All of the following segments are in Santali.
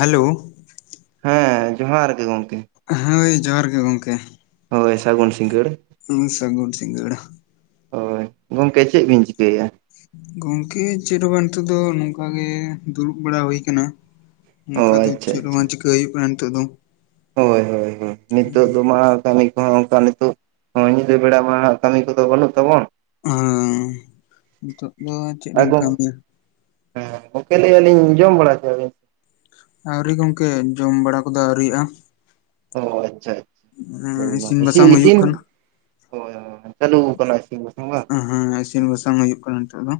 ᱦᱟᱞᱳ ᱦᱮᱸ ᱡᱚᱦᱟᱨ ᱜᱮ ᱜᱚᱝᱠᱮ ᱦᱳᱭ ᱡᱚᱦᱟᱨ ᱜᱮ ᱜᱚᱝᱠᱮ ᱦᱳᱭ ᱥᱟᱜᱩᱱ ᱥᱤᱝᱜᱟᱹᱲ ᱦᱩᱸ ᱥᱟᱜᱩᱱ ᱥᱤᱝᱜᱲᱟ ᱦᱳᱭ ᱜᱚᱝᱠᱮ ᱪᱮ ᱵᱤᱱ ᱪᱤᱠᱟᱹᱭᱮᱜᱼᱟ ᱜᱚᱝᱠᱮ ᱪᱮᱫ ᱦᱚᱸ ᱵᱟᱝ ᱱᱤᱛᱚᱜ ᱫᱚ ᱱᱚᱝᱠᱟᱟᱜ ᱜᱮ ᱫᱩᱲᱩᱵ ᱵᱟᱲᱟ ᱦᱩᱭ ᱟᱠᱟᱱᱟ ᱚ ᱱᱚᱝᱠᱟ ᱫᱚ ᱟᱪᱪᱷᱟ ᱪᱮᱫ ᱦᱚᱸ ᱟᱪᱪᱷᱟ ᱵᱟᱝ ᱪᱤᱠᱟᱹᱦᱩᱭᱩᱜ ᱠᱟᱱᱟ ᱱᱤᱛᱚᱜ ᱫᱚ ᱦᱳᱭ ᱦᱳᱭ ᱦᱳᱭ ᱱᱤᱛᱚᱜ ᱫᱚ ᱢᱟ ᱠᱟᱹᱢᱤ ᱠᱚᱦᱚᱸ ᱚᱱᱠᱟ ᱛᱳ ᱧᱤᱫᱟᱹ ᱵᱮᱲᱟ ᱢᱟ ᱠᱟᱹᱢᱤ ᱠᱚᱫᱚ ᱵᱟᱹᱱᱩᱜ ᱛᱟᱵᱚᱱ ᱦᱟᱸ ᱱᱤᱛᱚᱜ ᱫᱚ ᱪᱮᱫ ᱮᱢ ᱠᱟᱹᱢᱤᱭᱟ ᱦᱩᱸ ᱜᱟᱝᱠᱮ ᱞᱟᱹᱭ ᱞᱤᱧ ᱡᱚᱢ ᱵᱟᱲᱟ ᱠᱮᱜ ᱵᱤᱱ ᱟᱹᱣᱨᱤ ᱜᱚᱝᱠᱮ ᱡᱚᱢ ᱵᱟᱲᱟ ᱠᱚᱫᱚ ᱟᱹᱣᱨᱤᱭᱼᱟ ᱚ ᱟᱪᱪᱷᱟ ᱤᱥᱤᱱ ᱟᱪᱪᱷᱟᱭ ᱤᱥᱤ ᱵᱟᱥᱟᱝ ᱦᱩᱭᱩᱜ ᱤᱥᱤᱱ ᱠᱟᱱᱟ ᱦᱳᱭ ᱦᱳᱭ ᱪᱟᱞᱩ ᱠᱟᱱᱟ ᱤᱥᱤᱱ ᱵᱟᱥᱟᱝ ᱵᱟ ᱦᱮᱸ ᱤᱥᱤᱱ ᱵᱟᱥᱟᱝ ᱦᱩᱭᱩᱜ ᱠᱟᱱᱟ ᱱᱤᱛᱚᱜ ᱫᱚ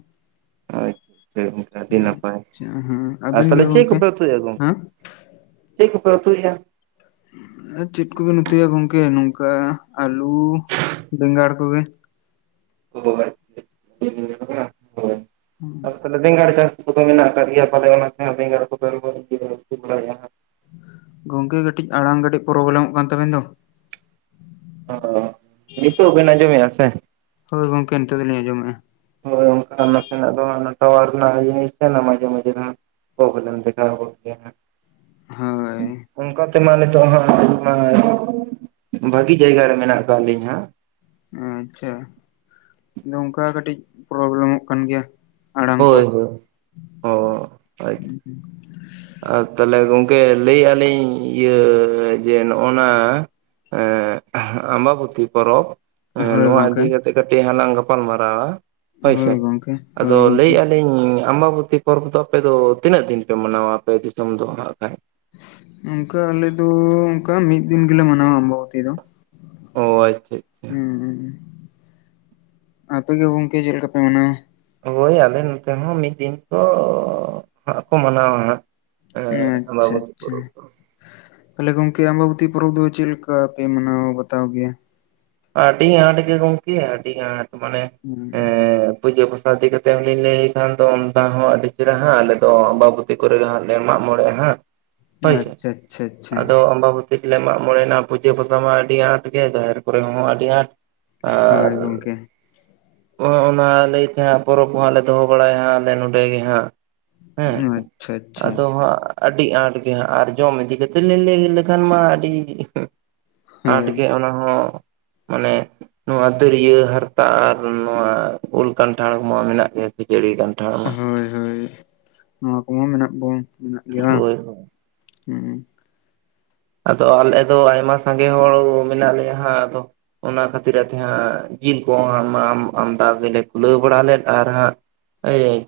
ᱟᱪᱪᱷᱟ ᱜᱚᱝᱠᱮ ᱟᱹᱰᱤ ᱱᱟᱯᱟᱭ ᱟᱪᱪᱷᱟ ᱦᱮᱸ ᱟᱨ ᱟᱵᱤᱱ ᱜᱮ ᱛᱟᱦᱞᱮ ᱪᱮᱫ ᱜᱚᱢᱠᱮ ᱠᱚᱯᱮ ᱩᱛᱩᱭ ᱫᱟ ᱜᱚᱝᱠᱮ ᱦᱮᱸ ᱪᱮᱫ ᱠᱚᱠᱚ ᱩᱛᱩᱭᱟᱜ ᱟᱨ ᱪᱮᱫ ᱠᱚᱵᱤᱱ ᱩᱛᱩᱭᱟ ᱜᱚᱝᱠᱮ ᱱᱚᱝᱠᱟ ᱟᱹᱞᱩ ᱵᱮᱸᱜᱟᱲ ᱠᱚᱜᱮ [unintelligible] ᱵᱮᱸᱜᱟᱲ ᱪᱟᱹᱥᱤ ᱠᱚᱫᱚ ᱢᱮᱱᱟᱜ ᱟᱠᱟᱫ ᱜᱮᱭᱟ ᱯᱟᱞᱮ ᱚᱱᱟᱛᱮᱦᱚᱸ ᱵᱮᱸᱜᱟᱲ ᱠᱚᱫᱚ ᱤᱭᱟᱹ ᱵᱟᱲᱟᱭᱟ ᱜᱚᱝᱠᱮ ᱠᱟᱹᱴᱤᱡ ᱟᱲᱟᱝ ᱠᱟᱹᱴᱤᱡ ᱯᱨᱚᱵᱞᱮᱢᱚᱜ ᱠᱟᱱ ᱛᱟᱵᱮᱱ ᱫᱚ ᱚ ᱱᱤᱛᱟᱜ ᱵᱮᱱ ᱟᱸᱡᱚᱢ ᱢᱮᱜᱟ ᱥᱮ ᱦᱳᱭ ᱜᱚᱝᱠᱮ ᱱᱤᱛᱚᱜ ᱫᱚᱞᱤᱧ ᱟᱸᱚᱢᱮᱜᱼᱟ ᱦᱳᱭ ᱜᱚᱝᱠᱮ ᱚᱱᱛᱮ ᱱᱟᱜ ᱫᱚ ᱴᱟᱣᱟᱨ ᱨᱮᱱᱟᱜ ᱤᱭᱟᱹ ᱦᱮᱡ ᱠᱟᱱᱟ ᱢᱟᱡᱮ ᱢᱟᱡᱮ ᱫᱚ ᱦᱟᱸᱜ ᱯᱚᱵᱽᱮᱞᱮᱢ ᱫᱮᱠᱷᱟᱣ ᱵᱚᱱ ᱜᱮᱭᱟ ᱦᱳᱭ ᱚᱱᱠᱟ ᱛᱮᱢᱟ ᱱᱤᱛᱚᱜ ᱦᱟᱸᱜ ᱤᱧ ᱢᱟ ᱵᱷᱟᱜᱤ ᱡᱟᱭᱜᱟ ᱨᱮ ᱢᱮᱱᱟᱜ ᱠᱟᱜ ᱞᱤᱧᱜᱟ ᱟᱪᱪᱷᱟ ᱚᱱᱠᱟ ᱠᱟᱹᱴᱤᱡ ᱯᱨᱚᱵᱞᱮᱢᱚᱜ ᱠᱟᱱ ᱜᱮᱭᱟ ᱟᱲᱟᱝ ᱠᱚ ᱦᱳᱭ ᱦᱳᱭ ᱚ ᱟᱨ ᱛᱟᱦᱚᱞᱮ ᱜᱚᱝᱠᱮ ᱞᱟᱹᱭ ᱞᱤᱧ ᱤᱭᱟᱹ ᱡᱮ ᱱᱚᱜᱼᱚ ᱱᱟ ᱮ ᱟᱢᱵᱟᱹᱵᱚᱛᱤ ᱯᱚᱨᱚᱵᱽ ᱦᱮᱸ ᱦᱳᱭ ᱱᱚᱣᱟ ᱜᱚᱝᱠᱮ ᱤᱫᱤ ᱠᱟᱛᱮᱜ ᱠᱟᱹᱴᱤᱡ ᱦᱟᱞᱟᱝ ᱜᱟᱯᱟᱞ ᱢᱟᱨᱟᱣᱟ ᱦᱳᱭ ᱥᱮ ᱜᱚᱝᱠᱮ ᱟᱫᱚ ᱦᱳᱭ ᱜᱚᱝᱠᱮ ᱞᱟᱹᱭᱟᱜᱼᱟ ᱞᱤᱧ ᱟᱢᱵᱟᱵᱚᱛᱤ ᱯᱚᱨᱚᱵ ᱫᱚ ᱟᱯᱮ ᱫᱚ ᱛᱤᱱᱟᱹᱜ ᱫᱤᱱ ᱯᱮ ᱢᱟᱱᱟᱣᱟ ᱟᱯᱮ ᱫᱤᱥᱚᱢ ᱫᱚ ᱦᱟᱸᱜ ᱠᱷᱟᱱ? ᱚᱱᱠᱟ ᱟᱞᱮ ᱫᱚ ᱚᱱᱠᱟ ᱢᱤᱫ ᱫᱤᱱ ᱜᱮᱞᱮ ᱢᱟᱱᱟᱣᱟ ᱟᱢᱵᱟᱵᱚᱛᱤ ᱫᱚ ᱾ ᱚ ᱟᱪᱪᱷᱟ ᱟᱪᱪᱷᱟ ᱦᱩᱸ ᱦᱩᱸ ᱟᱯᱮ ᱜᱮ ᱜᱚᱝᱠᱮ ᱪᱮ ᱞᱮᱠᱟ ᱯᱮ ᱢᱟᱱᱟᱣᱟ? ᱦᱳᱭ ᱟᱞᱮ ᱱᱚᱛᱮ ᱦᱚᱸ ᱢᱤᱫ ᱫᱤᱱ ᱠᱚ ᱦᱟᱸᱜ ᱠᱚ ᱢᱟᱱᱟᱣᱟ ᱦᱟᱸᱜ ᱦᱮᱸ ᱟᱪᱪᱷᱟ ᱟᱢᱵᱟᱵᱚᱛᱤ ᱟᱪᱪᱷᱟ ᱯᱚᱨᱚᱵ ᱫᱚ ᱛᱟᱦᱚᱞᱮ ᱜᱚᱝᱠᱮ ᱟᱢᱵᱟᱵᱚᱛᱤ ᱯᱚᱨᱚᱵ ᱫᱚ ᱪᱮᱫ ᱞᱮᱠᱟ ᱯᱮ ᱢᱟᱱᱟᱣ ᱵᱟᱛᱟᱣ ᱜᱮᱭᱟ? ᱟᱹᱰᱤ ᱟᱸᱴ ᱜᱮ ᱜᱚᱝᱠᱮ ᱟᱹᱰᱤ ᱟᱸᱴ ᱢᱟᱱᱮ ᱮᱸᱻ ᱯᱩᱡᱟᱹ ᱯᱟᱥᱟ ᱤᱫᱤ ᱠᱟᱛᱮᱫ ᱦᱚᱸᱞᱤᱧ ᱞᱟᱹᱭ ᱠᱷᱟᱱ ᱫᱚ ᱚᱱᱟ ᱦᱚᱸ ᱟᱹᱰᱤ ᱪᱮᱦᱨᱟ ᱦᱟᱸᱜ ᱟᱞᱮᱫᱚ ᱟᱢᱵᱟᱵᱚᱼᱼ ᱛᱤ ᱠᱚᱨᱮ ᱦᱟᱜ ᱞᱮ ᱢᱟᱜ-ᱢᱚᱬᱮᱜᱼᱟ ᱦᱟᱸᱜ ᱦᱳᱭᱥᱮ ᱟᱪᱪᱷᱟ ᱟᱪᱪᱷᱟ ᱟᱪᱪᱷᱟ ᱟᱫᱚ ᱟᱢᱵᱟᱵᱚ ᱢᱟᱜ-ᱢᱚᱬᱮᱭᱱᱟ ᱯᱩᱡᱟᱹ ᱯᱟᱥᱟ ᱢᱟ ᱟᱹᱰᱤ ᱟᱸᱴ ᱜᱮ ᱡᱟᱦᱮᱨ ᱠᱚᱨᱮ ᱦᱚᱸ ᱟᱹᱰᱤ ᱟᱸᱴ ᱦᱳᱭ ᱟᱨ ᱜᱚᱝᱠᱮ ᱚᱸ ᱚᱱᱟ ᱞᱟᱹᱭᱛᱮ ᱦᱟᱸᱜ ᱯᱚᱨᱚᱵᱽ ᱠᱚ ᱦᱟᱸᱜ ᱞᱮ ᱫᱚᱦᱚ ᱵᱟᱲᱟᱭᱟ ᱦᱟᱸᱜ ᱟᱞᱮ ᱱᱚᱸᱰᱮ ᱜᱮ ᱦᱟᱸᱜ ᱦᱮᱸ ᱟᱪᱪᱷᱟ ᱟᱪᱪᱷᱟ ᱟᱫᱚ ᱦᱟᱜ ᱟᱹᱰᱤ ᱟᱸᱴ ᱜᱮ ᱦᱟᱸᱜ ᱟᱨ ᱡᱚᱢ ᱤᱫᱤ ᱠᱟᱛᱮ ᱞᱤᱧ ᱞᱟᱹᱭ ᱞᱮᱠᱷᱟᱱ ᱢᱟ ᱟᱹᱰᱤ ᱟᱸᱴ ᱦᱳᱭ ᱜᱮ ᱚᱱᱟ ᱦᱚᱸ ᱢᱟᱱᱮ ᱱᱚᱣᱟ ᱫᱟᱹᱨᱭᱟᱹ ᱦᱟᱨᱛᱟ ᱟᱨ ᱱᱚᱣᱟ ᱩᱞ ᱠᱟᱱᱴᱷᱟᱲ ᱢᱟ ᱢᱮᱱᱟᱜ ᱜᱮᱭᱟ ᱠᱷᱤᱡᱟᱹᱲᱤ ᱠᱟᱱ ᱦᱳᱭ ᱦᱳᱭ ᱱᱚᱣᱟ ᱠᱚᱢᱟ ᱢᱮᱱᱟᱜ ᱵᱚᱱ ᱢᱮᱱᱟᱜ ᱜᱮᱭᱟ ᱵᱟᱝ ᱦᱳᱭ ᱦᱳᱭ᱾ ᱦᱩᱸ ᱟᱫᱚ ᱟᱞᱮ ᱫᱚ ᱟᱭᱢᱟ ᱥᱟᱸᱜᱮ ᱦᱚᱲ ᱢᱮᱱᱟᱜ ᱞᱮᱭᱟ ᱦᱟᱸᱜ ᱟᱫᱚ ᱚᱱᱟ ᱠᱷᱟᱹᱛᱤᱨᱟᱜ ᱛᱮ ᱦᱟᱸᱜ ᱡᱤᱞ ᱠᱚ‌ ᱦᱟᱸᱜ ᱢᱟ ᱟᱢᱫᱟ ᱜᱮᱞᱮ ᱠᱩᱞᱟᱹᱣ ᱵᱟᱲᱟ ᱞᱮᱫ ᱟᱨ ᱦᱟᱸᱜ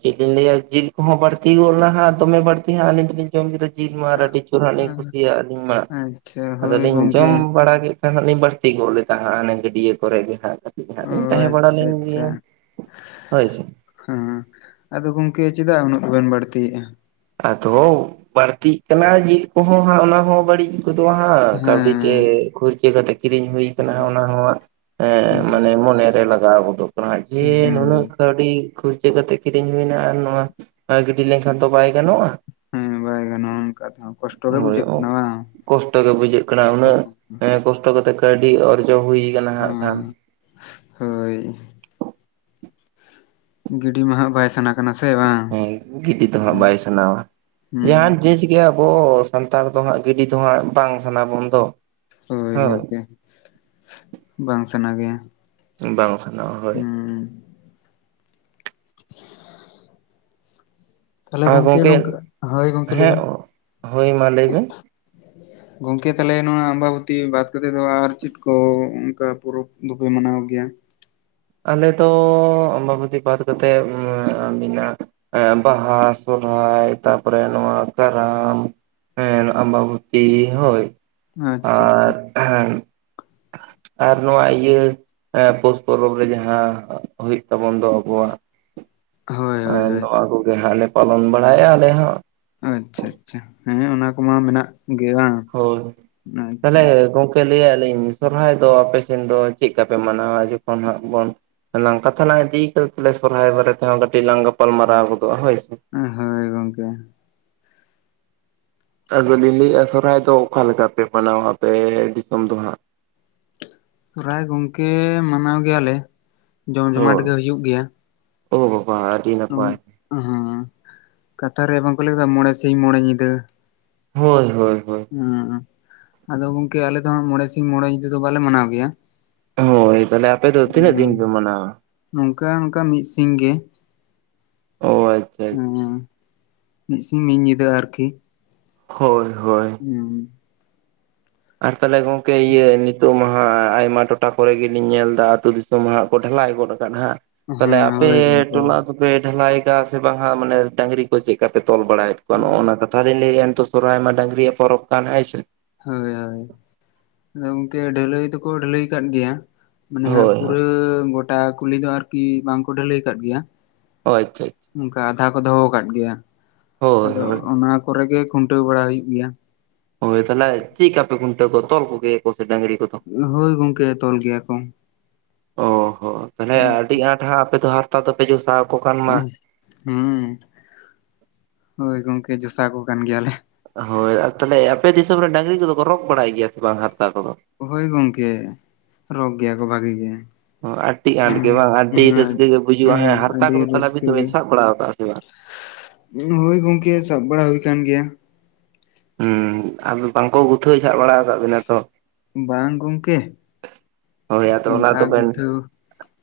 ᱪᱮᱫ ᱤᱧ ᱞᱟᱹᱭᱟ ᱡᱤᱞ ᱠᱚᱦᱚᱸ ᱵᱟᱲᱛᱤ ᱜᱚᱫ ᱞᱮᱱᱟ ᱦᱟᱜ ᱫᱚᱢᱮ ᱵᱟᱲᱛᱤ ᱦᱟᱸᱜ ᱟᱞᱤᱧ ᱫᱚ ᱞᱤᱧ ᱡᱚᱢ ᱜᱮᱫᱚ ᱡᱤᱞ ᱢᱟ ᱟᱨ ᱟᱹᱰᱤ ᱡᱩᱨ ᱦᱟᱸᱜ ᱞᱤᱧ ᱦᱮᱸ ᱠᱩᱥᱤᱭᱟᱜ ᱟᱹᱞᱤᱧ ᱢᱟ ᱟᱪᱪᱷᱟ ᱦᱳᱭ ᱟᱫᱚᱞᱤᱧ ᱜᱚᱝᱠᱮ ᱡᱚᱢ ᱵᱟᱲᱟ ᱠᱮᱫ ᱠᱷᱟᱱ ᱦᱟᱸᱜ ᱞᱤᱧ ᱵᱟᱹᱲᱛᱤ ᱜᱚᱫ ᱞᱮᱫᱟ ᱦᱟᱸᱜ ᱚᱱᱮ ᱜᱟᱹᱰᱭᱟᱹ ᱠᱚᱨᱮᱜ ᱜᱮ ᱚ ᱦᱟᱸᱜ ᱛᱟᱦᱮᱸ ᱵᱟᱲᱟ ᱟᱪᱪᱷᱟ ᱞᱮᱱ ᱟᱪᱪᱷᱟ ᱜᱮᱭᱟ ᱦᱳᱭ ᱥᱮ ᱦᱮᱸ ᱟᱫᱚ ᱜᱚᱝᱠᱮ ᱪᱮᱫᱟᱜ ᱩᱱᱟᱹᱜ ᱫᱚᱵᱮᱱ ᱵᱟᱹᱲᱛᱤᱭᱮᱜᱼᱟ? ᱟᱫᱚ ᱵᱟᱹᱲᱛᱤᱜ ᱠᱟᱱᱟ ᱡᱤᱞ ᱠᱚᱦᱚᱸ ᱦᱟᱸᱜ ᱚᱱᱟ ᱦᱚᱸ ᱵᱟᱹᱲᱤᱡ ᱠᱟᱹᱣᱰᱤ ᱛᱮ ᱦᱮᱸ ᱠᱷᱩᱨᱪᱟᱹ ᱠᱟᱛᱮ ᱠᱤᱨᱤᱧ ᱦᱩᱭ ᱠᱟᱱᱟ ᱚᱱᱟ ᱦᱚᱸ ᱦᱩᱸ ᱢᱟᱱᱮ ᱢᱚᱱᱮᱨᱮ ᱞᱟᱜᱟᱣ ᱜᱚᱫᱚᱜ ᱠᱟᱱᱟ ᱡᱮ ᱦᱩᱸ ᱱᱩᱱᱟᱹᱜ ᱠᱟᱹᱣᱰᱤ ᱠᱷᱩᱨᱪᱟᱹ ᱠᱟᱛᱮ ᱠᱤᱨᱤᱧ ᱦᱩᱭᱱᱟ ᱟᱨ ᱱᱚᱣᱟ ᱜᱤᱰᱤ ᱞᱮᱱᱠᱷᱟᱱ ᱫᱚ ᱵᱟᱭ ᱜᱟᱱᱚᱜᱼᱟ ᱦᱮᱸ ᱵᱟᱭ ᱜᱟᱱᱚᱜᱼᱟ ᱚᱱᱠᱟ ᱛᱮ ᱠᱚᱥᱴᱚ ᱜᱮ ᱦᱳᱭ ᱵᱩᱡᱷᱟᱹᱜ ᱠᱟᱱᱟ ᱵᱟᱝ ᱠᱚᱥᱴᱚ ᱜᱮ ᱵᱩᱡᱷᱟᱹᱜ ᱠᱟᱱᱟ ᱩᱱᱟᱹᱜ ᱮᱸ ᱠᱚᱥᱴᱚ ᱠᱟᱛᱮᱜ ᱠᱟᱹᱣᱰᱤ ᱚᱨᱡᱚ ᱦᱩᱭ ᱠᱟᱱᱟ ᱦᱟᱜ ᱠᱷᱟᱱ ᱦᱮᱸ ᱦᱳᱭ ᱜᱤᱰᱤ ᱢᱟ ᱦᱟᱸᱜ ᱵᱟᱭ ᱥᱟᱱᱟ ᱠᱟᱱᱟ ᱥᱮ ᱵᱟᱝ ᱦᱮᱸ ᱜᱤᱰᱤ ᱫᱚ ᱦᱟᱸᱜ ᱦᱩᱸ ᱵᱟᱭ ᱥᱟᱱᱟᱣᱟ ᱦᱩᱸ ᱡᱟᱦᱟᱱ ᱡᱤᱱᱤᱥ ᱜᱮ ᱟᱵᱚ ᱥᱟᱱᱛᱟᱲ ᱫᱚ ᱦᱟᱸᱜ ᱜᱟᱹᱰᱤ ᱫᱚ ᱦᱟᱸᱜ ᱵᱟᱝ ᱥᱟᱱᱟ ᱵᱚᱱ ᱫᱚ ᱦᱳᱭ ᱜᱚᱢᱠᱮ ᱵᱟᱝ ᱥᱟᱱᱟ ᱜᱮᱭᱟ ᱾ ᱵᱟᱝ ᱥᱟᱱᱟᱣᱟ ᱦᱳᱭ ᱛᱟᱦᱞᱮ ᱜᱚᱝᱠᱮ ᱦᱳᱭ ᱜᱚᱝᱠᱮ ᱞᱟᱹᱭ ᱦᱮᱸ ᱵᱮᱱ ᱦᱳᱭ ᱢᱟ ᱞᱟᱹᱭ ᱵᱮᱱ ᱜᱚᱝᱠᱮ ᱛᱟᱦᱚᱞᱮ ᱱᱚᱣᱟ ᱟᱢᱵᱟᱵᱚᱛᱤ ᱵᱟᱫ ᱠᱟᱛᱮᱫ ᱫᱚ ᱟᱨ ᱪᱮᱫ ᱠᱚ ᱚᱱᱠᱟ ᱯᱚᱨᱚᱵᱽ ᱫᱚᱯᱮ ᱢᱟᱱᱟᱣ ᱜᱮᱭᱟ? ᱟᱞᱮ ᱫᱚ ᱟᱢᱵᱟᱵᱚᱛᱤ ᱵᱟᱫ ᱠᱟᱛᱮᱫ ᱢᱮᱱᱟᱜ ᱮᱸ ᱵᱟᱦᱟ ᱥᱚᱨᱦᱟᱭ ᱛᱟᱨᱯᱚᱨᱮ ᱱᱚᱣᱟ ᱠᱟᱨᱟᱢ ᱦᱮᱸ ᱟᱢᱵᱟᱵᱚᱛᱤ ᱦᱚᱭ ᱟᱪᱪᱷᱟ ᱟᱪᱪᱷᱟ ᱦᱮᱸ ᱟᱨ ᱱᱚᱣᱟ ᱤᱭᱟᱹ ᱯᱳᱥ ᱯᱚᱨᱚᱵᱽ ᱡᱟᱦᱟᱸ ᱦᱳᱭᱳᱜ ᱛᱟᱵᱚᱱ ᱫᱚ ᱟᱵᱚᱣᱟᱜ ᱦᱳᱭ ᱦᱳᱭ ᱮᱸᱫ ᱦᱳᱭ ᱱᱚᱣᱟ ᱠᱚᱜᱮ ᱦᱟᱸᱜ ᱞᱮ ᱯᱟᱞᱚᱱ ᱵᱟᱲᱟᱭᱟ ᱟᱞᱮ ᱦᱟᱸᱜ ᱟᱪᱪᱷᱟ ᱟᱪᱪᱷᱟ ᱦᱮᱸ ᱚᱱᱟ ᱠᱚᱢᱟ ᱢᱮᱱᱟᱜ ᱜᱮ ᱵᱟᱝ ᱦᱳᱭ ᱛᱟᱦᱚᱞᱮ ᱟᱪᱪᱷᱟ ᱜᱚᱢᱠᱮ ᱞᱟᱹᱭᱮᱜ ᱟᱞᱤᱧ ᱥᱚᱨᱦᱟᱭ ᱫᱚ ᱟᱯᱮ ᱥᱮᱱ ᱫᱚ ᱪᱮᱫ ᱠᱟᱯᱮ ᱢᱟᱱᱟᱣᱟ ᱡᱚᱠᱷᱚᱱ ᱦᱟᱸᱜ ᱵᱚᱱ ᱞᱟᱝ ᱠᱟᱛᱷᱟ ᱞᱟᱝ ᱤᱫᱤ ᱠᱟᱫᱟ ᱛᱟᱦᱞᱮ ᱥᱚᱨᱦᱟᱭ ᱵᱟᱨᱮ ᱛᱮᱦᱚᱸ ᱠᱟᱹᱴᱤᱡ ᱞᱟᱝ ᱜᱟᱯᱟᱞᱢ ᱢᱟᱨᱟᱣ ᱜᱚᱫᱚᱜᱼᱟ ᱦᱳᱭ ᱦᱳᱭ ᱜᱚᱝᱠᱮ ᱟᱫᱚᱞᱤᱧ ᱞᱟᱹᱭᱮᱫᱼᱟ ᱥᱚᱨᱦᱟᱭ ᱫᱚ ᱚᱠᱟ ᱞᱮᱠᱟ ᱯᱮ ᱢᱟᱱᱟᱣᱟ ᱟᱯᱮ ᱫᱤᱥᱚᱢ ᱫᱚ ᱦᱟᱸᱜ? ᱥᱚᱨᱦᱟᱭ ᱜᱚᱝᱠᱮ ᱢᱟᱱᱟᱣ ᱜᱮᱭᱟᱞᱮ ᱡᱚᱢ ᱡᱚᱢᱟᱴ ᱜᱮ ᱦᱩᱭᱩᱜ ᱜᱮᱭᱟ ᱚᱦᱚ ᱦᱮᱸ ᱠᱟᱛᱷᱟ ᱨᱮ ᱵᱟᱝᱠᱚ ᱞᱟᱹᱭ ᱠᱮᱫᱟ ᱢᱚᱬᱮ ᱥᱤᱧ ᱢᱚᱬᱮ ᱧᱤᱫᱟᱹ ᱦᱳᱭ ᱦᱳᱭ ᱦᱳᱭ ᱦᱚᱸ ᱟᱫᱚ ᱜᱚᱝᱠᱮ ᱟᱞᱮ ᱫᱚ ᱦᱟᱸᱜ ᱢᱚᱬᱮ ᱥᱤᱧ ᱢᱚᱬᱮ ᱧᱤᱫᱟᱹ ᱫᱚ ᱵᱟᱞᱮ ᱢᱟᱱᱟᱣ ᱜᱮᱭᱟ᱾ ᱦᱳᱭ ᱛᱟᱦᱚᱞᱮ ᱟᱯᱮ ᱫᱚ ᱛᱤᱱᱟᱹᱜ ᱫᱤᱱ ᱯᱮ ᱢᱟᱱᱟᱣᱟ? ᱱᱚᱝᱠᱟ ᱱᱚᱝᱠᱟ ᱢᱤᱫ ᱥᱤᱝ ᱜᱮ᱾ ᱚ ᱟᱪᱪᱷᱟ ᱟᱪᱪᱷᱟ ᱢᱤᱫ ᱥᱤᱧ ᱢᱤᱫ ᱧᱤᱫᱟᱹ ᱟᱨᱠᱤ᱾ ᱦᱳᱭ ᱦᱳᱭ ᱦᱩᱸ ᱟᱨ ᱛᱟᱦᱚᱞᱮ ᱜᱚᱝᱠᱮ ᱤᱭᱟᱹ ᱱᱤᱛᱚᱜ ᱢᱟᱦᱟᱸᱜ ᱟᱭᱢᱟ ᱴᱚᱴᱷᱟ ᱠᱚᱨᱮ ᱜᱮᱞᱤᱧ ᱧᱮᱞ ᱮᱫᱟ ᱟᱹᱛᱩ ᱫᱤᱥᱚᱢ ᱛᱟᱸᱜ ᱢᱟ ᱠᱚ ᱰᱷᱮᱞᱟᱭ ᱜᱚᱫ ᱠᱟᱜ ᱦᱟᱸᱜ ᱛᱟᱦᱚᱞᱮ ᱦᱮᱸ ᱟᱯᱮ ᱦᱳᱭ ᱜᱚᱝᱠᱮ ᱴᱚᱞᱟ ᱫᱚ ᱯᱮ ᱰᱷᱟᱞᱟᱭᱠᱟᱜ-ᱟ ᱥᱮ ᱵᱟᱝᱟ ᱢᱟᱱᱮ ᱰᱟᱝᱨᱤ ᱠᱚ ᱪᱮᱫ ᱞᱮᱠᱟ ᱯᱮ ᱛᱚᱞ ᱵᱟᱲᱟᱭᱮᱫ ᱠᱚᱣᱟ ᱱᱚᱜᱼᱚᱱᱟ ᱠᱟᱛᱷᱟ ᱛᱟᱦᱞᱟᱹᱭ ᱮᱱ ᱛᱚ ᱥᱚᱨᱦᱟᱭ ᱢᱟ ᱰᱟᱝᱨᱤ ᱯᱚᱨᱚᱵᱽ ᱠᱟᱱᱟ ᱦᱚᱭ ᱥᱮ ᱦᱳᱭ ᱦᱳᱭ ᱟᱫᱚ ᱜᱚᱝᱠᱮ ᱰᱷᱟᱹᱞᱟᱹᱭ ᱫᱚᱠᱚ ᱰᱷᱟᱹᱞᱟᱹᱭ ᱟᱠᱟᱫ ᱜᱮᱭᱟ ᱢᱟᱱᱮ ᱦᱟᱸᱜ ᱦᱳᱭ ᱯᱩᱨᱟᱹ ᱜᱚᱴᱟ ᱠᱩᱞᱤ ᱫᱚ ᱟᱨᱠᱤ ᱵᱟᱝᱠᱚ ᱰᱷᱟᱹᱞᱟᱹᱭ ᱟᱠᱟᱫ ᱜᱮᱭᱟ᱾ ᱚ ᱟᱪᱪᱷᱟ ᱚᱱᱠᱟ ᱟᱫᱷᱟ ᱠᱚ ᱫᱚᱦᱚ ᱟᱠᱟᱫ ᱜᱮᱭᱟ ᱦᱳᱭ ᱟᱫᱚ ᱦᱳᱭ ᱚᱱᱟ ᱠᱚᱨᱮ ᱜᱮ ᱠᱷᱩᱱᱴᱟᱹᱣ ᱵᱟᱲᱟ ᱦᱩᱭᱩᱜ ᱜᱮᱭᱟ᱾ ᱦᱳᱭ ᱛᱟᱦᱚᱞᱮ ᱪᱮᱫ ᱟᱯᱮ ᱠᱷᱩᱱᱴᱟᱹ ᱠᱚ ᱛᱚᱞ ᱠᱚᱜᱮᱭᱟ ᱠᱚ ᱰᱟᱝᱨᱤ ᱠᱚᱫᱚ ᱦᱳᱭ ᱜᱚᱝᱠᱮ ᱛᱚᱞ ᱜᱮᱭᱟ ᱠᱚ᱾ ᱚ ᱦᱚᱸ ᱛᱟᱦᱚᱞᱮ ᱦᱩᱸ ᱟᱹᱰᱤ ᱟᱸᱴᱟᱸᱜ ᱟᱯᱮ ᱫᱚ ᱦᱟᱨᱛᱟ ᱫᱚᱯᱮ ᱡᱚᱥᱟᱣ ᱠᱚ ᱠᱟᱱ ᱢᱟ ᱦᱮᱸ ᱦᱳᱭ ᱜᱚᱝᱠᱮ ᱡᱚᱥᱟᱣ ᱟᱠᱚ ᱠᱟᱱ ᱜᱮᱭᱟᱞᱮ᱾ ᱦᱳᱭ ᱟᱨ ᱛᱟᱦᱚᱞᱮ ᱟᱯᱮ ᱫᱤᱥᱚᱢ ᱨᱮ ᱰᱟᱹᱝᱨᱤ ᱠᱚᱫᱚ ᱠᱚ ᱨᱚᱜ ᱵᱟᱲᱟᱭ ᱜᱮᱭᱟ ᱥᱮ ᱵᱟᱝ ᱦᱟᱨᱛᱟ ᱠᱚᱫᱚ? ᱦᱳᱭ ᱜᱚᱢᱠᱮ ᱨᱚᱜᱽ ᱜᱮᱭᱟ ᱠᱚ ᱵᱷᱟᱹᱜᱤ ᱜᱮ᱾ ᱟᱹᱰᱤ ᱟᱸᱴ ᱜᱮ ᱦᱩᱸ ᱵᱟᱝ ᱟᱹᱰᱤ ᱦᱮᱸ ᱨᱟᱹᱥᱠᱟᱹ ᱜᱮ ᱵᱩᱡᱩᱜᱼᱟ ᱦᱮᱸ ᱦᱟᱨᱛᱟ ᱟᱹᱰᱤ ᱠᱚᱫᱚ ᱛᱟᱦᱞᱮ ᱟᱵᱤᱱ ᱨᱟᱹᱥᱠᱟᱹ ᱫᱚᱵᱤᱱ ᱜᱮ ᱥᱟᱵ ᱵᱟᱲᱟ ᱟᱠᱟᱫᱼᱟ ᱥᱮ ᱵᱟᱝ? ᱦᱳᱭ ᱜᱚᱝᱠᱮ ᱥᱟᱵ ᱵᱟᱲᱟ ᱦᱩᱭ ᱠᱟᱱ ᱜᱮᱭᱟ᱾ ᱦᱚᱸ ᱟᱫᱚ ᱵᱟᱝᱠᱚ ᱜᱩᱛᱷᱟᱹᱣ ᱡᱷᱟᱜ ᱵᱟᱲᱟ ᱟᱠᱟᱫ ᱵᱤᱱᱟ ᱛᱚ? ᱵᱟᱝ ᱜᱚᱝᱠᱮ ᱦᱳᱭ ᱟᱫᱚ ᱚᱱᱟ ᱱᱚᱝᱠᱟ ᱫᱚᱵᱮᱱ ᱜᱩᱛᱷᱟᱹᱣ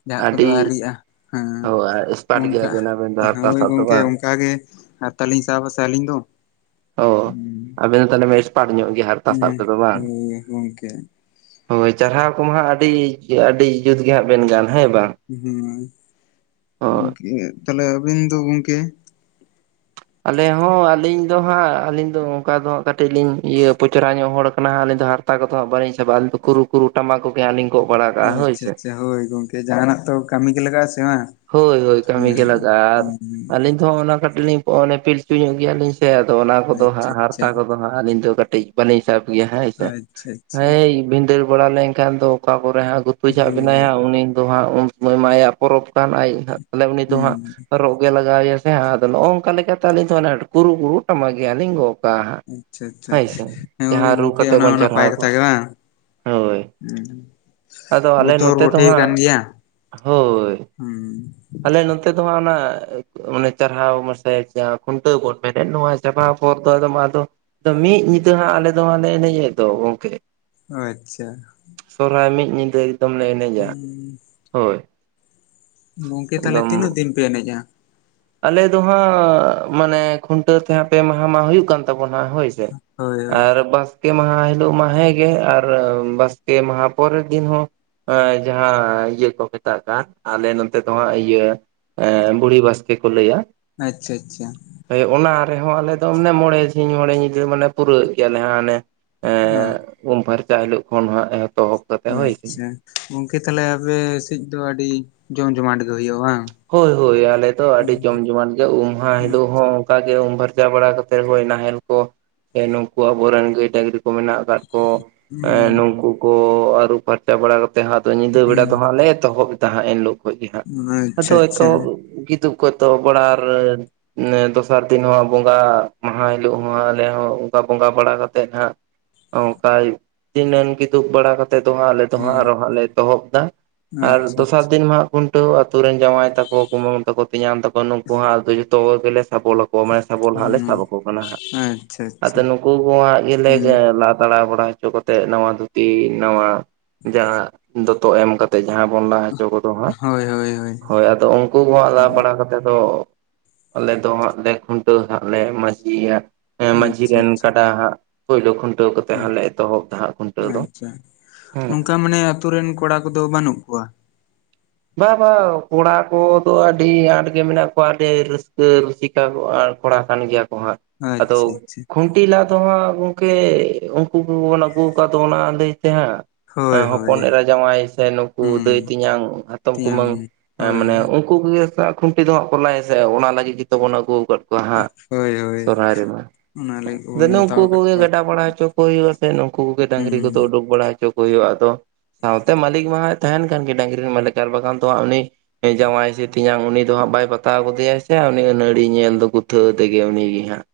ᱡᱟᱦᱟᱸ ᱠᱚᱫᱚ ᱟᱹᱰᱤ ᱟᱣᱨᱤᱜᱼᱟ ᱦᱮᱸ ᱦᱳᱭ ᱮᱥᱯᱟᱴ ᱚᱱᱠᱟ ᱜᱮᱭᱟᱵᱮᱱ ᱟᱵᱮᱱ ᱫᱚ ᱦᱟᱨᱛᱟ ᱦᱳᱭ ᱥᱟᱵ ᱫᱚ ᱜᱚᱝᱠᱮ ᱵᱟᱝ ᱚᱱᱠᱟ ᱜᱮ ᱦᱟᱨᱛᱟ ᱞᱤᱧ ᱥᱟᱵᱽ ᱟᱥᱮ ᱟᱹᱞᱤᱧ ᱫᱚ ᱚ ᱟᱵᱮᱱ ᱫᱚ ᱛᱟᱦᱚᱞᱮ ᱮᱠᱥᱯᱟᱨᱴ ᱧᱚᱜ ᱜᱮᱭᱟ ᱦᱟᱨᱛᱟ ᱥᱟᱵ ᱦᱮᱸ ᱨᱮᱫᱚ ᱵᱟᱝ ᱦᱳᱭ ᱜᱚᱝᱠᱮ ᱦᱳᱭ ᱪᱟᱨᱦᱟᱣ ᱠᱚᱢᱟ ᱦᱟᱸᱜ ᱟᱹᱰᱤ ᱟᱹᱰᱤ ᱡᱩᱛᱜᱮ ᱦᱟᱸᱜ ᱵᱮᱱ ᱜᱟᱱᱟ ᱦᱮᱸ ᱦᱳᱭ ᱜᱚᱝᱠᱮ ᱛᱟᱦᱞᱮ ᱟᱵᱤᱱ ᱫᱚ ᱜᱚᱝᱠᱮ ᱟᱞᱮ ᱦᱚᱸ ᱟᱹᱞᱤᱧ ᱫᱚ ᱦᱟᱸᱜ ᱟᱹᱞᱤᱧ ᱫᱚ ᱚᱱᱠᱟ ᱫᱚ ᱦᱟᱸᱜ ᱠᱟᱹᱴᱤᱡ ᱞᱤᱧ ᱤᱭᱟᱹ ᱯᱚᱪᱚᱨᱟ ᱧᱚᱜ ᱦᱚᱲ ᱠᱟᱱᱟ ᱞᱤᱧ ᱫᱚ ᱦᱟᱸᱜ ᱛᱟ ᱠᱚ ᱫᱚ ᱵᱟᱞᱤᱧ ᱥᱟᱵᱟ ᱠᱩᱨᱩ ᱠᱩᱨᱩ ᱴᱟᱢᱟᱠ ᱠᱚᱜᱮ ᱦᱟᱸᱜ ᱞᱤᱧ ᱜᱚᱜ ᱵᱟᱲᱟᱣᱠᱟᱜ-ᱟ ᱦᱳᱭ ᱟᱪᱪᱷᱟ ᱥᱮ ᱟᱪᱪᱷᱟ ᱦᱳᱭ ᱜᱚᱝᱠᱮ ᱥᱮ ᱡᱟᱦᱟᱱᱟᱜ ᱛᱚ ᱠᱟᱹᱢᱤ ᱜᱮ ᱞᱟᱜᱟᱜᱼᱟ ᱥᱮ ᱵᱟᱝ ᱦᱳᱭ ᱦᱳᱭ ᱠᱟᱹᱢᱤ ᱜᱮ ᱦᱮᱸ ᱞᱟᱜᱟᱜᱼᱟ ᱟᱨ ᱦᱮᱸ ᱟᱹᱞᱤᱧ ᱫᱚ ᱚᱱᱟ ᱠᱟᱹᱴᱤᱡ ᱞᱤᱧ ᱚᱱᱮ ᱯᱤᱞᱪᱩ ᱧᱚᱜ ᱜᱮᱭᱟᱞᱤᱧ ᱥᱮ ᱟᱫᱚ ᱚᱱᱟ ᱠᱚᱫᱚ ᱟᱪᱪᱷᱟ ᱦᱟᱸᱜ ᱟᱪᱪᱷᱟ ᱦᱟᱨᱛᱟ ᱠᱚᱫᱚ ᱦᱟᱸᱜ ᱟᱹᱞᱤᱧ ᱫᱚ ᱠᱟᱹᱴᱤᱡ ᱵᱟᱹᱞᱤᱧ ᱥᱟᱵᱽ ᱜᱮᱭᱟ ᱦᱳᱭ ᱥᱮ ᱟᱪᱪᱷᱟ ᱟᱪᱪᱷᱟ ᱨᱤᱱ ᱵᱷᱤᱱᱫᱟᱹᱲ ᱵᱟᱲᱟ ᱞᱮᱱᱠᱷᱟᱱ ᱫᱚ ᱚᱠᱟ ᱠᱚᱨᱮ ᱦᱟᱸᱜ ᱜᱩ ᱜᱩᱛᱩ ᱡᱷᱟᱜ ᱵᱮᱱᱟᱭᱟ ᱦᱳᱭ ᱦᱟᱸᱜ ᱩᱱᱤ ᱫᱚ ᱦᱟᱸᱜ ᱩᱱ ᱥᱚᱢᱚᱭ ᱢᱟ ᱟᱭᱟᱜ ᱯᱚᱨᱚᱵᱽ ᱠᱟᱱ ᱟᱡ ᱩᱱᱤ ᱫᱚ ᱦᱩᱸ ᱦᱟᱸᱜ ᱨᱚᱜ ᱜᱮ ᱞᱟᱜᱟᱣ ᱮᱭᱟ ᱦᱮᱸ ᱟᱫᱚ ᱱᱚᱜᱼᱚ ᱱᱚᱝᱠᱟ ᱞᱮᱠᱟᱛᱮ ᱟᱹᱞᱤᱧ ᱫᱚ ᱠᱩᱨᱩ ᱠᱩᱨᱩ ᱴᱟᱢᱟᱠ ᱜᱮ ᱦᱟᱸᱜ ᱞᱤᱧ ᱜᱚᱜᱽ ᱟᱪᱪᱷᱟ ᱟᱪᱪᱷᱟ ᱦᱳᱭ ᱡᱟᱦᱟᱸ ᱨᱩ ᱜᱚᱝᱠᱮ ᱠᱟᱛᱮ ᱚᱱᱟ ᱵᱚᱱ ᱦᱚᱸ ᱱᱟᱯᱟᱭ ᱪᱟᱨᱦᱟᱣ ᱠᱟᱛᱷᱟ ᱠᱚᱣᱟ ᱜᱮ ᱵᱟᱝ ᱦᱳᱭ ᱦᱩᱸ ᱟᱫᱚ ᱟᱞᱮ ᱱᱚᱛᱮ ᱫᱚ ᱦᱟᱸᱜ, ᱦᱳᱭ ᱦᱩᱸ ᱛᱮ ᱫᱚᱣᱟ ᱚᱱᱟ ᱚᱱᱮ ᱪᱟᱨᱦᱟᱣ ᱢᱟᱥᱮ ᱡᱟᱦᱟᱸ ᱠᱷᱩᱱᱴᱟᱹᱣ ᱵᱚᱱ ᱢᱮᱱᱮᱫ ᱱᱚᱣᱟ ᱪᱟᱨᱦᱟᱣ ᱯᱚᱨ ᱫᱚ ᱟᱫᱚ ᱢᱟ ᱟᱫᱚ ᱟᱫᱚ ᱢᱤᱫ ᱧᱤᱫᱟᱹ ᱦᱟᱸᱜ ᱟᱞᱮ ᱫᱚ ᱦᱟᱸᱜᱞᱮ ᱮᱱᱮᱡᱮᱫ ᱫᱚ ᱜᱚᱝᱠᱮ ᱟᱪᱪᱷᱟ ᱥᱚᱨᱦᱟᱭ ᱢᱤᱫ ᱧᱤᱫᱟᱹ ᱮᱠᱫᱚᱢ ᱞᱮ ᱮᱱᱮᱡ -ᱟ, ᱦᱩᱸ ᱦᱳᱭ ᱜᱚᱝᱠᱮ ᱛᱟᱦᱚᱞᱮ ᱮᱠᱫᱚᱢ ᱛᱤᱱᱟᱹᱜ ᱫᱤᱱ ᱯᱮ ᱮᱱᱮᱡᱼᱟ? ᱟᱞᱮ ᱫᱚ ᱦᱟᱸᱜ ᱢᱟᱱᱮ ᱠᱷᱩᱱᱴᱟᱹᱣ ᱛᱮ ᱦᱟᱸᱜ ᱯᱮ ᱢᱟᱦᱟ ᱢᱟ ᱦᱩᱭᱩᱜ ᱠᱟᱱ ᱛᱟᱵᱚᱱᱟ ᱦᱳᱭ ᱦᱳᱭ ᱦᱳᱭ ᱟᱨ ᱵᱟᱝ ᱵᱟᱥᱠᱮ ᱢᱟᱦᱟ ᱦᱤᱞᱳᱜ ᱢᱟ ᱦᱮᱸ ᱜᱮ ᱟᱨ ᱵᱟᱥᱠᱮ ᱢᱟᱦᱟ ᱯᱚᱨᱮᱨ ᱫᱤᱱ ᱦᱚᱸ ᱡᱟᱦᱟᱸ ᱤᱭᱟᱹ ᱠᱚ ᱢᱮᱛᱟᱜ ᱠᱟᱱ ᱟᱞᱮ ᱱᱚᱛᱮ ᱫᱚ ᱦᱟᱸᱜ ᱤᱭᱟᱹ ᱵᱩᱲᱦᱤ ᱵᱟᱥ ᱠᱮ ᱠᱚ ᱞᱮᱭ-ᱟ ᱟᱪᱪᱷᱟ ᱟᱪᱪᱷᱟ ᱦᱳᱭ ᱚᱱᱟ ᱨᱮᱸᱦᱚᱸ ᱟᱞᱮ ᱫᱚ ᱟᱱᱮ ᱢᱚᱬᱮ ᱥᱤᱧ ᱢᱚᱬᱮ ᱧᱤᱫᱟᱹ ᱢᱟᱱᱮ ᱯᱩᱨᱟᱹᱣ ᱮᱜ ᱜᱮᱭᱟᱞᱮ ᱦᱟᱱᱮ ᱦᱟᱸ ᱮᱸ ᱩᱢ ᱯᱷᱟᱨᱪᱟ ᱦᱤᱞᱳᱜ ᱠᱷᱚᱱ ᱦᱟᱸᱜ ᱮᱦ ᱚ ᱟᱪᱪᱷᱟ ᱜᱚᱝᱠᱮ ᱛᱟᱦᱞᱮ ᱟᱯᱮ ᱥᱮᱫ ᱫᱚ ᱟᱹᱰᱤ ᱡᱚᱢ ᱡᱚᱢᱟᱴ ᱜᱮ ᱦᱩᱭᱩᱜᱼᱟ ᱵᱟᱝ? ᱦᱳᱭ ᱦᱳᱭ ᱟᱞᱮᱫᱚ ᱟᱹᱰᱤ ᱡᱚᱢ ᱡᱚᱢᱟᱴ ᱜᱮ ᱩᱢ ᱢᱟᱦᱟ ᱦᱤᱞᱳᱜ ᱦᱚᱸ ᱠᱟ ᱜᱮ ᱩᱢ ᱯᱷᱟᱨᱪᱟ ᱵᱟᱲᱟ ᱠᱟᱛᱮ ᱦᱚᱭ ᱱᱟᱦᱮᱞ ᱠᱚ ᱥᱮ ᱱᱩᱠᱩ ᱟᱵᱚᱨᱮᱱ ᱜᱟᱹᱭ ᱰᱟᱝᱨᱤ ᱠᱚ ᱢᱮᱱᱟᱜ ᱠᱟᱜ ᱠᱚ ᱱᱩᱠᱩ ᱠᱚ ᱟᱹᱨᱩ ᱯᱷᱟᱨᱪᱟ ᱵᱟᱲᱟ ᱠᱟᱛᱮ ᱛᱮᱦᱟ ᱫᱚ ᱧᱤᱫᱟᱹ ᱵᱮᱲᱟ ᱫᱚ ᱦᱟᱸᱜ ᱦᱩᱸ ᱞᱮ ᱮᱚᱦᱚᱵ ᱫᱟ ᱦᱟᱸᱜ ᱮᱱᱦᱤᱞᱳᱜ ᱠᱷᱚᱡ ᱜᱮ ᱦᱟᱸᱜ ᱟᱫᱚ ᱟᱪᱪᱷᱟ ᱦᱚᱭᱛᱚ ᱟᱪᱪᱷᱟ ᱜᱤᱫᱩᱜ ᱠᱚᱛᱚ ᱵᱲᱟᱲ ᱫᱚᱥᱟᱨ ᱫᱤᱱ ᱦᱚᱸ ᱵᱚᱸᱜᱟ ᱢᱟᱦᱟ ᱦᱤᱞᱳᱜ ᱦᱚᱸ ᱟᱞᱮ ᱦᱚᱸ ᱚᱱᱠᱟ ᱵᱚᱸᱜᱟ ᱵᱟᱲᱟ ᱠᱟᱛᱮᱜ ᱦᱟᱸᱜ ᱚ ᱠᱟᱭ ᱛᱤᱱᱟᱹᱱ ᱠᱤᱫᱩᱵ ᱵᱟᱲᱟ ᱠᱟᱛ ᱛᱮ ᱫᱚ ᱦᱜ ᱟᱞᱮ ᱫᱚᱦᱟᱸᱜ ᱦᱮᱸ ᱟᱨᱚ ᱦᱟᱸᱜ ᱞᱮ ᱮᱚᱦᱚᱵ ᱫᱟ ᱟᱨ ᱟᱪᱪᱷᱟ ᱫᱚᱥᱟᱨ ᱟᱪᱪᱷᱟ ᱫᱤᱱ ᱦᱟᱸᱜ ᱠᱷᱩᱱᱴᱟᱹᱣ ᱟᱛᱩᱨ ᱨᱮᱱ ᱡᱟᱶᱟᱭ ᱛᱟᱠᱚ ᱠᱩᱢᱩ ᱛᱟᱠᱚ ᱯᱮᱧᱟᱢ ᱛᱟᱠᱚ ᱱᱩᱠᱩ ᱦᱚᱸ ᱟᱫᱚ ᱡᱚᱛᱚ ᱜᱮᱞᱮ ᱥᱟᱯᱚᱞ ᱟᱠᱚ ᱜᱢᱟ ᱥᱟᱵᱚᱞ ᱦᱟᱸᱜ ᱞᱮ ᱦᱮᱸ ᱥᱟᱵᱟ ᱟᱠᱚ ᱠᱟᱱᱟ ᱦᱟᱸᱜ ᱟᱪᱪᱷᱟ ᱟᱫᱚ ᱟᱪᱪᱷᱟ ᱱᱩᱠᱩ ᱠᱚ ᱦᱟᱜ ᱜᱮᱞᱮ ᱦᱩᱸ ᱞᱟ ᱛᱟᱲᱟ ᱵᱟᱲᱟ ᱦᱚᱪᱚ ᱠᱟᱛᱮ ᱱᱟᱣᱟ ᱫᱷᱩᱛᱤ ᱱᱟᱣᱟ ᱡᱟᱦᱟᱸ ᱫᱚᱛᱚ ᱮᱢ ᱠᱟᱛᱮᱜ ᱡᱟᱦᱟᱸ ᱵᱚᱱ ᱞᱟ ᱦᱚᱪᱚ ᱠᱚᱫᱚ ᱦᱟᱸᱜ ᱦᱳᱭ ᱦᱳᱭ ᱦᱳᱭ ᱟᱫᱚ ᱩᱱᱠᱩ ᱠᱚ ᱦᱟᱸᱜ ᱞᱟ ᱯᱟᱲᱦᱟᱣ ᱠᱟᱛᱮᱫ ᱫᱚ ᱟᱞᱮ ᱫᱚ ᱦᱟᱸᱜ ᱞᱮ ᱠᱷᱩᱱᱴᱟᱹᱣ ᱦᱟᱸᱜ ᱞᱮ ᱢᱟᱺᱡᱷᱤ ᱭᱟᱜ ᱢᱟᱺᱡᱷᱤ ᱟᱪᱪᱷᱟ ᱨᱮᱱ ᱟᱪᱪᱷᱟ ᱠᱟᱰᱟ ᱦᱟᱜ ᱯᱩᱭᱭᱞᱳ ᱠᱷᱩᱱᱴᱟᱹᱣ ᱠᱟᱛᱮ ᱦᱟᱸᱜ ᱞᱮ ᱮᱛᱚᱦᱚᱵ ᱫᱟ ᱦᱟᱸᱜ ᱠᱷᱩᱱᱴᱟᱹᱣ ᱫᱚ, ᱦᱩᱸ ᱟᱛᱩᱨ ᱨᱮᱱ ᱠᱚᱲᱟ ᱠᱚᱫᱚ ᱵᱟᱹᱱᱩᱜ ᱠᱚᱣᱟ ᱵᱟ ᱵᱟ ᱠᱚᱲᱟ ᱠᱚᱫᱚ ᱟᱹᱰᱤ ᱟᱸᱴ ᱜᱮ ᱢᱮᱱᱟᱜ ᱠᱚᱣᱟ ᱟᱹᱰᱤ ᱨᱟᱹᱥᱠᱟᱹ ᱨᱩᱥᱤ ᱠᱚᱲᱟ ᱠᱟᱱ ᱜᱮᱭᱟ ᱠᱚ ᱦᱟᱸᱜ ᱟᱫᱚ ᱟᱪᱪᱷᱟ ᱟᱪᱪᱷᱟ ᱠᱷᱩ ᱴᱤ ᱞᱟ ᱫᱚ ᱦᱟᱸᱜ ᱜᱚᱝᱠᱮ ᱩᱱᱠᱩᱵᱚᱱ ᱟᱹᱜᱩ ᱠᱟᱜ ᱫᱚ ᱚᱱᱟ ᱟᱹᱫᱟᱹᱭ ᱛᱮ ᱦᱟᱸᱜ ᱦᱳᱭ ᱦᱳᱭ ᱦᱚᱯᱚᱱ ᱮᱨᱟ ᱡᱟᱶᱟᱭ ᱥᱮ ᱱᱩᱠᱩ ᱦᱩᱸ ᱫᱟᱹᱭ ᱛᱮᱧᱟᱝ ᱦᱟᱛᱚᱢᱼ ᱛᱮᱭᱟᱝ ᱠᱩᱢᱟᱹᱝ ᱦᱳᱭ ᱢᱟᱱ ᱦᱳᱭ ᱩᱱᱠᱩ ᱠᱚᱜᱮ ᱦᱟᱜ ᱠᱷᱩᱱᱴᱤ ᱫᱚ ᱦᱟᱸᱜ ᱠᱚ ᱞᱟᱭ-ᱟ ᱥᱮ ᱚᱱᱟ ᱞᱟᱹᱜᱤᱫ ᱜᱮᱚᱛᱚᱵ ᱵᱚᱱ ᱟᱹᱩ ᱠᱟᱫ ᱠᱚᱣᱟ ᱠᱚᱣᱟ ᱦᱟᱸᱜ ᱦᱳᱭ ᱦᱳᱭ ᱥᱚᱨᱦᱟᱭ ᱨᱮᱢᱟ ᱚᱱᱟ ᱞᱟᱹᱜᱤᱫ ᱟᱫᱚ ᱵᱚᱱ ᱱᱮᱣᱛᱟ ᱱᱩᱠᱩ ᱟᱠᱟᱫ ᱠᱚᱜᱮ ᱠᱚᱣᱟ ᱜᱟᱰᱟ ᱵᱟᱲᱟ ᱦᱚᱪᱚ ᱠᱚ ᱦᱩᱭᱩᱜᱼᱟ ᱥᱮ ᱱᱩᱠᱩ ᱠᱚᱜᱮ ᱰᱟᱝᱨᱤ ᱦᱩᱸ ᱠᱚᱫᱚ ᱩᱰᱩᱠ ᱵᱟᱲᱟ ᱪᱚ ᱠᱚ ᱦᱩᱭᱩᱜᱼᱟ ᱛᱚ ᱥᱟᱶᱛᱮ ᱢᱟᱹᱞᱤᱠ ᱢᱟ ᱦᱟᱭ ᱛᱟᱦᱮᱱ ᱠᱟᱱ ᱜᱮ ᱰᱟᱝᱨᱤ ᱨᱮᱱ ᱢᱟᱹᱤᱠ ᱟᱨ ᱵᱟᱠᱷᱟᱱ ᱫᱚ ᱦᱟᱸᱜ ᱩᱱᱤ ᱦᱮᱸ ᱡᱶᱟᱭ ᱥᱮ ᱛᱮᱧᱟᱝ ᱩᱱᱤ ᱫᱚ ᱦᱟᱸᱜ ᱵᱟᱭ ᱵᱟᱛᱟᱣ ᱜᱚᱫᱮᱭᱟ ᱥᱮ ᱩᱱᱤ ᱟᱹᱱᱟᱹᱲᱤ ᱧᱮᱞ ᱫᱚ ᱜᱩᱛᱷᱟᱹᱣ ᱟᱫᱤ‌ ᱜᱤ ᱩᱱᱤᱜᱮ ᱦᱟᱸᱜ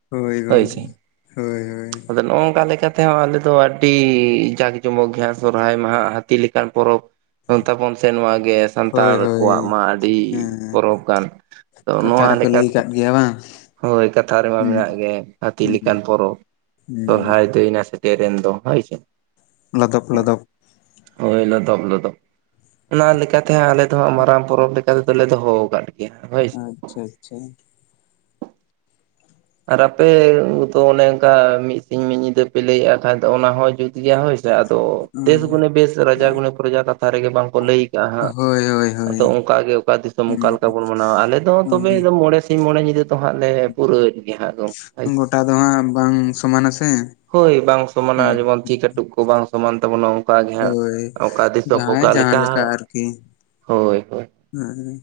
ᱦᱳᱭ ᱥᱮ ᱦᱳᱭ ᱦᱳᱭ ᱟᱫᱚ ᱱᱚᱜ ᱱᱚᱝᱠᱟ ᱞᱮᱠᱟᱛᱮ ᱛᱮᱦᱚᱸ ᱟᱞᱮ ᱫᱚ ᱟᱹᱰᱤ ᱡᱟᱸᱠ ᱡᱚᱢᱚᱠ ᱜᱮᱭᱟ ᱥᱚᱨᱦᱟᱭ ᱢᱟᱦᱟ ᱦᱟᱹᱛᱤ ᱞᱮᱠᱟᱱ ᱯᱚᱨᱚᱵᱽ ᱛᱚᱞ ᱛᱟᱵᱚᱱᱟ ᱥᱮ ᱱᱚᱣᱟ ᱜᱮ ᱦᱳᱭ ᱥᱟᱱᱛᱟᱲ ᱦᱳᱭ ᱠᱚᱣᱟᱜ ᱢᱟ ᱟᱹᱰᱤ ᱦᱮᱸ ᱯᱚᱨᱚᱵᱽ ᱠᱟᱱ ᱟᱫᱚ ᱱᱚᱣᱟ ᱞᱮᱠᱟᱛᱮ ᱠᱟᱜ ᱜᱮᱭᱟ ᱵᱟᱝ ᱦᱳᱭ ᱠᱟᱛᱷᱟ ᱨᱮᱢᱟ ᱦᱩᱸ ᱢᱮᱱᱟᱜ ᱜᱮ ᱦᱟᱹᱛᱤ ᱦᱩᱸ ᱞᱮᱠᱟᱱ ᱯᱚᱨᱚᱵᱽ ᱦᱩᱸ ᱥᱚᱨᱦᱟᱭ ᱫᱟᱹᱭᱱᱟ ᱥᱮᱴ ᱴᱮᱨᱮᱱ ᱫᱚ ᱦᱟᱭ ᱥᱮ ᱞᱚᱫᱚᱯ ᱞᱚᱫᱚᱯ ᱳᱭ ᱞᱚᱫᱚᱯ ᱞᱚᱫᱚᱵ ᱚᱱᱟ ᱞᱟᱹᱜ ᱠᱟᱛᱮ ᱟᱞᱮ ᱫᱚ ᱦᱟᱸᱜ ᱢᱟᱨᱟᱝ ᱯᱚᱨᱚᱵᱽ ᱞᱮᱠᱟ ᱛᱮᱫᱚᱞᱮ ᱫᱚᱦᱚ ᱟᱠᱟᱫ ᱜᱮᱭᱟ ᱦᱳᱭ ᱥᱮ ᱟᱪᱪᱷᱟ ᱟᱪᱪᱷᱟ ᱟᱨ ᱟᱯᱮ ᱫᱚ ᱚᱱᱮ ᱚᱱᱠᱟ ᱢᱤᱫ ᱥᱤᱧ ᱢᱤᱫ ᱧᱤᱫᱟᱹ ᱯᱮ ᱞᱟᱹᱭᱮᱫᱼᱟ ᱠᱷᱟᱡ ᱫᱚ ᱚᱱᱟ ᱦᱚᱸ ᱡᱩᱛ ᱜᱮᱭᱟ ᱦᱳᱭ ᱟᱫᱚ ᱫᱮᱥ ᱦᱩᱸ ᱜᱩᱱᱮ ᱵᱮᱥ ᱨᱟᱡᱟ ᱜᱩᱱᱮ ᱯᱨᱚᱡᱟ ᱠᱟᱛᱷᱟ ᱨᱮᱜᱮ ᱵᱟᱝᱠᱚ ᱞᱟᱹᱭ ᱪᱟ ᱦᱟᱸᱜ ᱦᱳᱭ ᱦᱳᱭ ᱦᱳᱭ ᱟᱫᱚ ᱚᱱᱠᱟ ᱜᱮ ᱚᱠᱟ ᱫᱤᱥᱚᱢ ᱚᱠᱟ ᱦᱩᱸ ᱞᱮᱠᱟ ᱵᱚᱱ ᱢᱟᱱᱟᱣᱟ ᱟᱞᱮ ᱫᱚ ᱛᱚᱵᱮ ᱢᱚᱬᱮ ᱥᱤᱧ ᱢᱚᱬᱮ ᱧᱤᱫᱟᱹ ᱫᱚ ᱦᱟᱸᱜ ᱞᱮ ᱯᱩᱨᱟᱹᱭᱮᱫ ᱦᱟᱜ ᱫᱚ ᱦᱚᱭ ᱜᱚᱴᱟ ᱫᱚ ᱦᱟᱸᱜ ᱵᱟᱝ ᱥᱚᱢᱟᱱᱟ ᱥᱮ ᱦᱳᱭ ᱵᱟᱝ ᱦᱩᱸ ᱥᱚᱢᱟᱱᱟ ᱡᱮᱢᱚᱱ ᱛᱤ ᱠᱟᱹᱴᱩᱵ ᱠᱚ ᱵᱟᱝ ᱥᱚᱢᱟᱱ ᱛᱟᱵᱚᱱᱟ ᱚᱱᱠᱟᱜᱮ ᱦᱟᱸᱜ ᱦᱳᱭ ᱚᱠᱟ ᱫᱤᱥᱚᱢ ᱡᱟᱦᱟᱸᱭ ᱚᱠᱟ ᱡᱟᱦᱟᱸ ᱞᱮᱠᱟ ᱦᱳᱭ ᱦᱳᱭ ᱦᱮᱸ ᱦᱮᱸ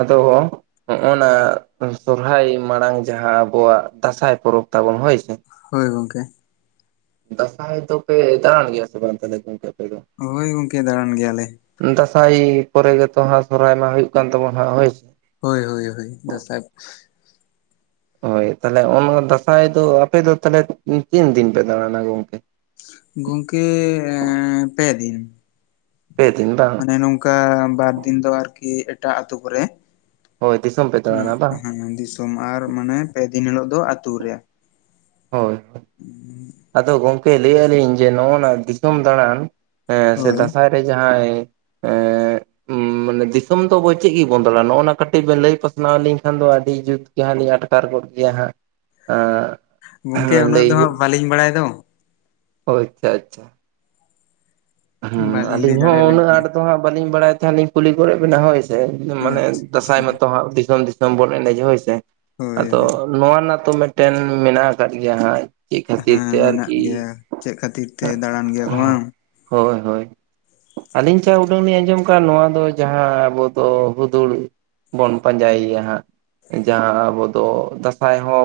ᱟᱫᱚ ᱦᱚᱸᱜ ᱱᱟ ᱥᱚᱨᱦᱟᱭ ᱢᱟᱲᱟᱝ ᱡᱟᱦᱟᱸ ᱟᱵᱚᱣᱟᱜ ᱫᱟᱸᱥᱟᱭ ᱯᱚᱨᱚᱵᱽ ᱛᱟᱵᱚᱱ ᱦᱳᱭ ᱥᱮ ᱦᱳᱭ ᱜᱚᱝᱠᱮ ᱫᱟᱸᱥᱟᱭ ᱫᱚᱯᱮ ᱫᱟᱬᱟᱱ ᱜᱮᱭᱟ ᱥᱮ ᱵᱟᱝ ᱛᱟᱦᱞᱮ ᱜᱚᱝᱠᱮ ᱟᱯᱮ ᱫᱚ ᱦᱳᱭ ᱜᱚᱝᱠᱮ ᱫᱟᱬᱟᱱ ᱜᱮᱭᱟᱞᱮ ᱫᱟᱸᱥᱟᱭ ᱯᱚᱨᱮ ᱜᱮᱛᱚ ᱦᱟᱸᱜ ᱥᱚᱦᱨᱟᱭ ᱢᱟ ᱦᱩᱭᱩᱜ ᱠᱟᱱ ᱛᱟᱵᱚᱱᱟ ᱦᱟᱸᱜ ᱦᱳᱭᱥᱮ ᱦᱳᱭ ᱦᱳᱭ ᱦᱳᱭ ᱫᱟᱸᱥᱟᱭ ᱦᱳᱭ ᱛᱟᱦᱚᱞᱮ ᱚᱱᱟ ᱫᱟᱸᱥᱟᱭ ᱫᱚ ᱟᱯᱮ ᱫᱚ ᱛᱟᱦᱚᱞᱮ ᱛᱤᱱ ᱫᱤᱱ ᱯᱮ ᱫᱟᱬᱟᱱᱟ ᱜᱚᱝᱠᱮ ᱜᱚᱝᱠᱮ ᱯᱮ ᱫᱤᱱ ᱯᱮ ᱫᱤᱱ ᱵᱟᱝ ᱢᱟᱱᱮ ᱱᱚᱝᱠᱟ ᱵᱟᱨ ᱫᱤᱱ ᱫᱚ ᱟᱨᱠᱤ ᱮᱴᱟᱜ ᱟᱛᱳ ᱠᱚᱨᱮ ᱦᱳᱭ ᱫᱤᱥᱚᱢ ᱯᱮ ᱫᱟᱲᱟᱱᱟ ᱵᱟᱝ ᱥᱳᱢ ᱟᱨ ᱢᱟᱱᱮ ᱯᱮ ᱫᱤᱱ ᱦᱤᱞᱳᱜ ᱫᱚ ᱟᱛᱩ ᱨᱮ ᱦᱳᱭ ᱩ ᱟᱫᱚ ᱜᱚᱝᱠᱮ ᱞᱟᱹᱭᱮᱜ ᱞᱤᱧ ᱡᱮ ᱱᱚᱜᱼ ᱱᱟ ᱫᱤᱥᱚᱢ ᱫᱟᱬᱟᱱ ᱥᱮ ᱦᱳᱭ ᱫᱟᱸᱥᱟᱭ ᱨᱮ ᱡᱟᱦᱟᱸᱭ ᱮᱜ ᱩᱸᱢ ᱢᱟᱱᱮ ᱫᱤᱥᱚᱢ ᱫᱚ ᱟᱵᱚ ᱪᱮᱫ ᱜᱮ ᱵᱚᱱ ᱫᱟᱲᱟᱱᱟ ᱱᱚᱜᱼᱱᱟ ᱠᱟᱹᱴᱤᱡ ᱵᱮᱱ ᱞᱟᱹᱭ ᱯᱟᱥᱱᱟᱣ ᱞᱤᱧ ᱠᱷᱟᱱ ᱫᱚ ᱟᱹᱰᱤ ᱡᱩᱛ ᱡᱟᱦᱟᱸ ᱜᱮ ᱟᱴᱠᱟᱨ ᱠᱚᱜ ᱜᱮᱭᱟ ᱦᱟᱸᱜ ᱟᱨ ᱜᱚᱝᱠᱮ ᱩᱱᱟᱹᱜ ᱫᱚ ᱦᱟᱸᱜ ᱵᱟᱹᱞᱤᱧ ᱵᱟᱲᱟᱭ ᱫᱚ ᱚ ᱟᱪᱪᱷᱟ ᱟᱪᱪᱷᱟ ᱦᱩᱸ ᱵᱟᱹᱞᱤᱧ ᱞᱟᱹᱭ ᱟᱞᱤᱧ ᱦᱚᱸ ᱫᱟᱲᱮᱭᱟᱵᱮᱱ ᱩᱱᱟᱹᱜ ᱠᱟᱱᱟ ᱟᱸᱴᱷ ᱫᱚ ᱦᱟᱸᱜ ᱵᱟᱹᱞᱤᱧ ᱵᱟᱲᱟᱭ ᱛᱟᱦᱮᱸ ᱞᱤᱧ ᱠᱩᱞᱤ ᱠᱚᱨᱮᱫ ᱵᱮᱱᱟ ᱦᱳᱭ ᱢᱟᱱᱮ ᱟᱪᱪᱷᱟ ᱫᱟᱸᱥᱟᱭ ᱟᱪᱪᱷᱟ ᱢᱟᱛᱚ ᱦᱟᱸᱜ ᱫᱤᱥᱚᱢ ᱫᱤᱥᱚᱢ ᱵᱚᱱ ᱮᱱᱮᱡᱟ ᱦᱳᱭᱥᱮ ᱦᱳᱭ ᱟᱫᱚ ᱦᱳᱭ ᱱᱚᱣᱟ ᱨᱮᱱᱟᱜ ᱛᱚ ᱢᱮᱴᱴᱮᱱ ᱢᱮᱱᱟᱜ ᱟᱠᱟᱫ ᱜᱮᱭᱟ ᱦᱟᱸᱜ ᱪᱤᱫ ᱠᱷᱟᱹᱛᱤᱨ ᱦᱮᱸ ᱛᱮ ᱢᱮᱱᱟᱜ ᱟᱨᱠᱤ ᱜᱮᱭᱟ ᱪᱮᱫ ᱠᱷᱟᱹᱛᱤᱨ ᱛᱮ ᱫᱟᱬᱟᱱ ᱜᱮᱭᱟ ᱠᱚ ᱵᱟᱝ ᱦᱳᱭ ᱦᱳᱭ ᱟᱹᱞᱤᱧ ᱡᱟ ᱩᱰᱟᱹᱝ ᱞᱤᱧ ᱟᱸᱡᱚᱢ ᱟᱠᱟᱫ ᱱᱚᱣᱟ ᱫᱚ ᱡᱟᱦᱟᱸ ᱟᱵᱚ ᱫᱚ ᱦᱩᱫᱩᱲ ᱵᱚᱱ ᱯᱟᱸᱡᱟᱭᱮᱭᱟ ᱦᱟᱸᱜ ᱡᱟᱦᱟᱸ ᱟᱵᱚ ᱫᱚ ᱫᱟᱸᱥᱟᱭ ᱦᱚᱸ